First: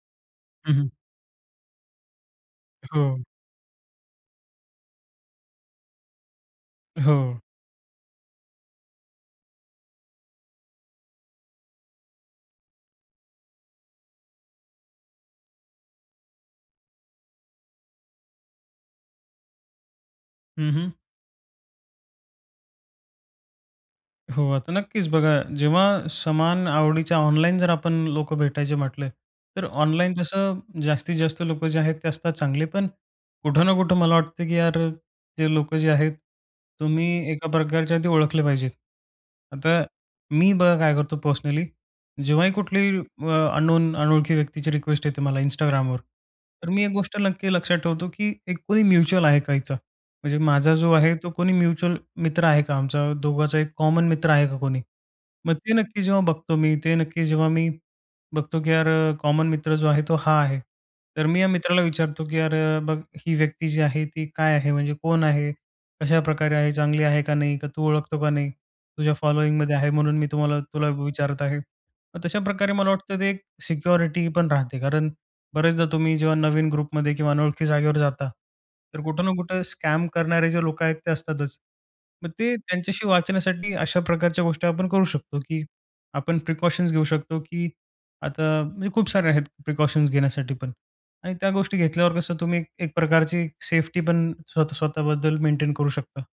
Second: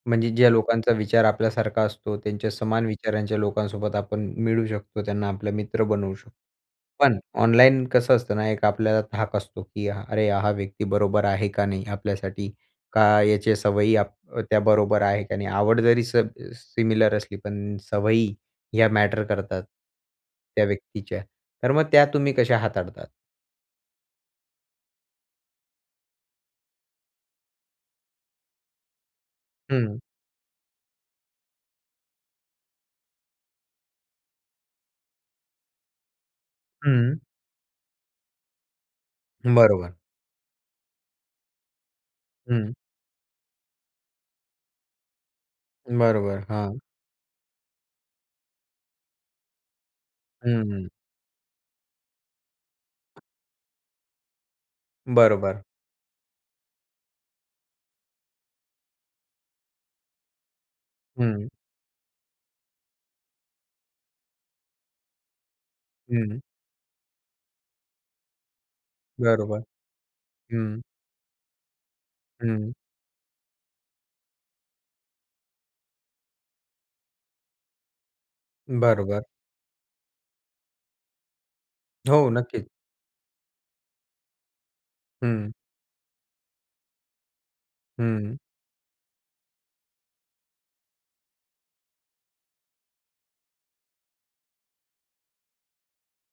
म्हणजे ज्या हं, हं. लोकांचा विचार आपल्यासारखा असतो त्यांच्या समान हो. विचारांच्या लोकांसोबत आपण मिळू शकतो. त्यांना आपले मित्र बनवू शकतो, पण हो. ऑनलाईन कसं असतं ना, एक आपल्याला धाक असतो, की अरे हा व्यक्ती बरोबर आहे का नाही आपल्यासाठी? का याच्या सवयी आप त्या बरोबर आहे का नाही? आवड जरी सब सिमिलर असली, पण सवयी ह्या मॅटर करतात त्या हं, हं. व्यक्तीच्या, तर मग त्या तुम्ही कशा हाताळतात? हो, आता नक्कीच. बघा, जेव्हा समान आवडीच्या ऑनलाईन जर आपण लोकं भेटायचे म्हटले, तर हं. ऑनलाईन जसं जास्तीत जास्त लोकं जे आहेत ते असतात चांगले पण. कुठं ना कुठं मला वाटतं, की यार जे लोकं जे आहेत हं. तुम्ही एका प्रकारच्या ते ओळखले पाहिजेत. आता बरोबर. मी बघा काय करतो पर्सनली, जेव्हाही हं. कुठलीही अ, अननोन अनोळखी व्यक्तीची रिक्वेस्ट येते मला Instagramवर. बरोबर. तर हां. मी एक गोष्ट नक्की लक्षात ठेवतो, की एक कोणी म्युच्युअल आहे का याचा? म्हणजे माझा हं. जो आहे तो कोणी म्युच्युअल मित्र आहे का आमचा दोघांचा एक कॉमन मित्र आहे का कोणी? मग बरोबर. ते नक्की जेव्हा बघतो मी, ते नक्की जेव्हा मी बघतो, की यार अ, कॉमन मित्र जो आहे तो हा आहे. तर मी या हं. मित्राला विचारतो, की अरे बघ ही व्यक्ती जी आहे ती काय आहे म्हणजे कोण आहे हं. कशाप्रकारे आहे ,चांगली आहे का नाही का तू ओळखतो का नाही, तुझ्या बरोबर. फॉलोइंगमध्ये आहे म्हणून मी तुम्हाला हं. तुला विचारत आहे. मग हं. तशाप्रकारे मला वाटतं ते सिक्युरिटी पण राहते. कारण बऱ्याचदा तुम्ही जेव्हा नवीन ग्रुपमध्ये किंवा अनोळखी जागेवर जाता, तर बरोबर. कुठं ना कुठं स्कॅम करणारे जे लोक आहेत, ते असतातच. हो, मग ते नक्कीच. त्यांच्याशी वाचण्यासाठी अशा प्रकारच्या गोष्टी आपण करू शकतो, हं. की आपण प्रिकॉशन्स घेऊ शकतो, की हं. आता म्हणजे खूप सारे आहेत प्रिकॉशन्स घेण्यासाठी पण आणि त्या गोष्टी घेतल्यावर कसं तुम्ही एक प्रकारची सेफ्टी पण स्वतः स्वतःबद्दल मेंटेन करू शकता.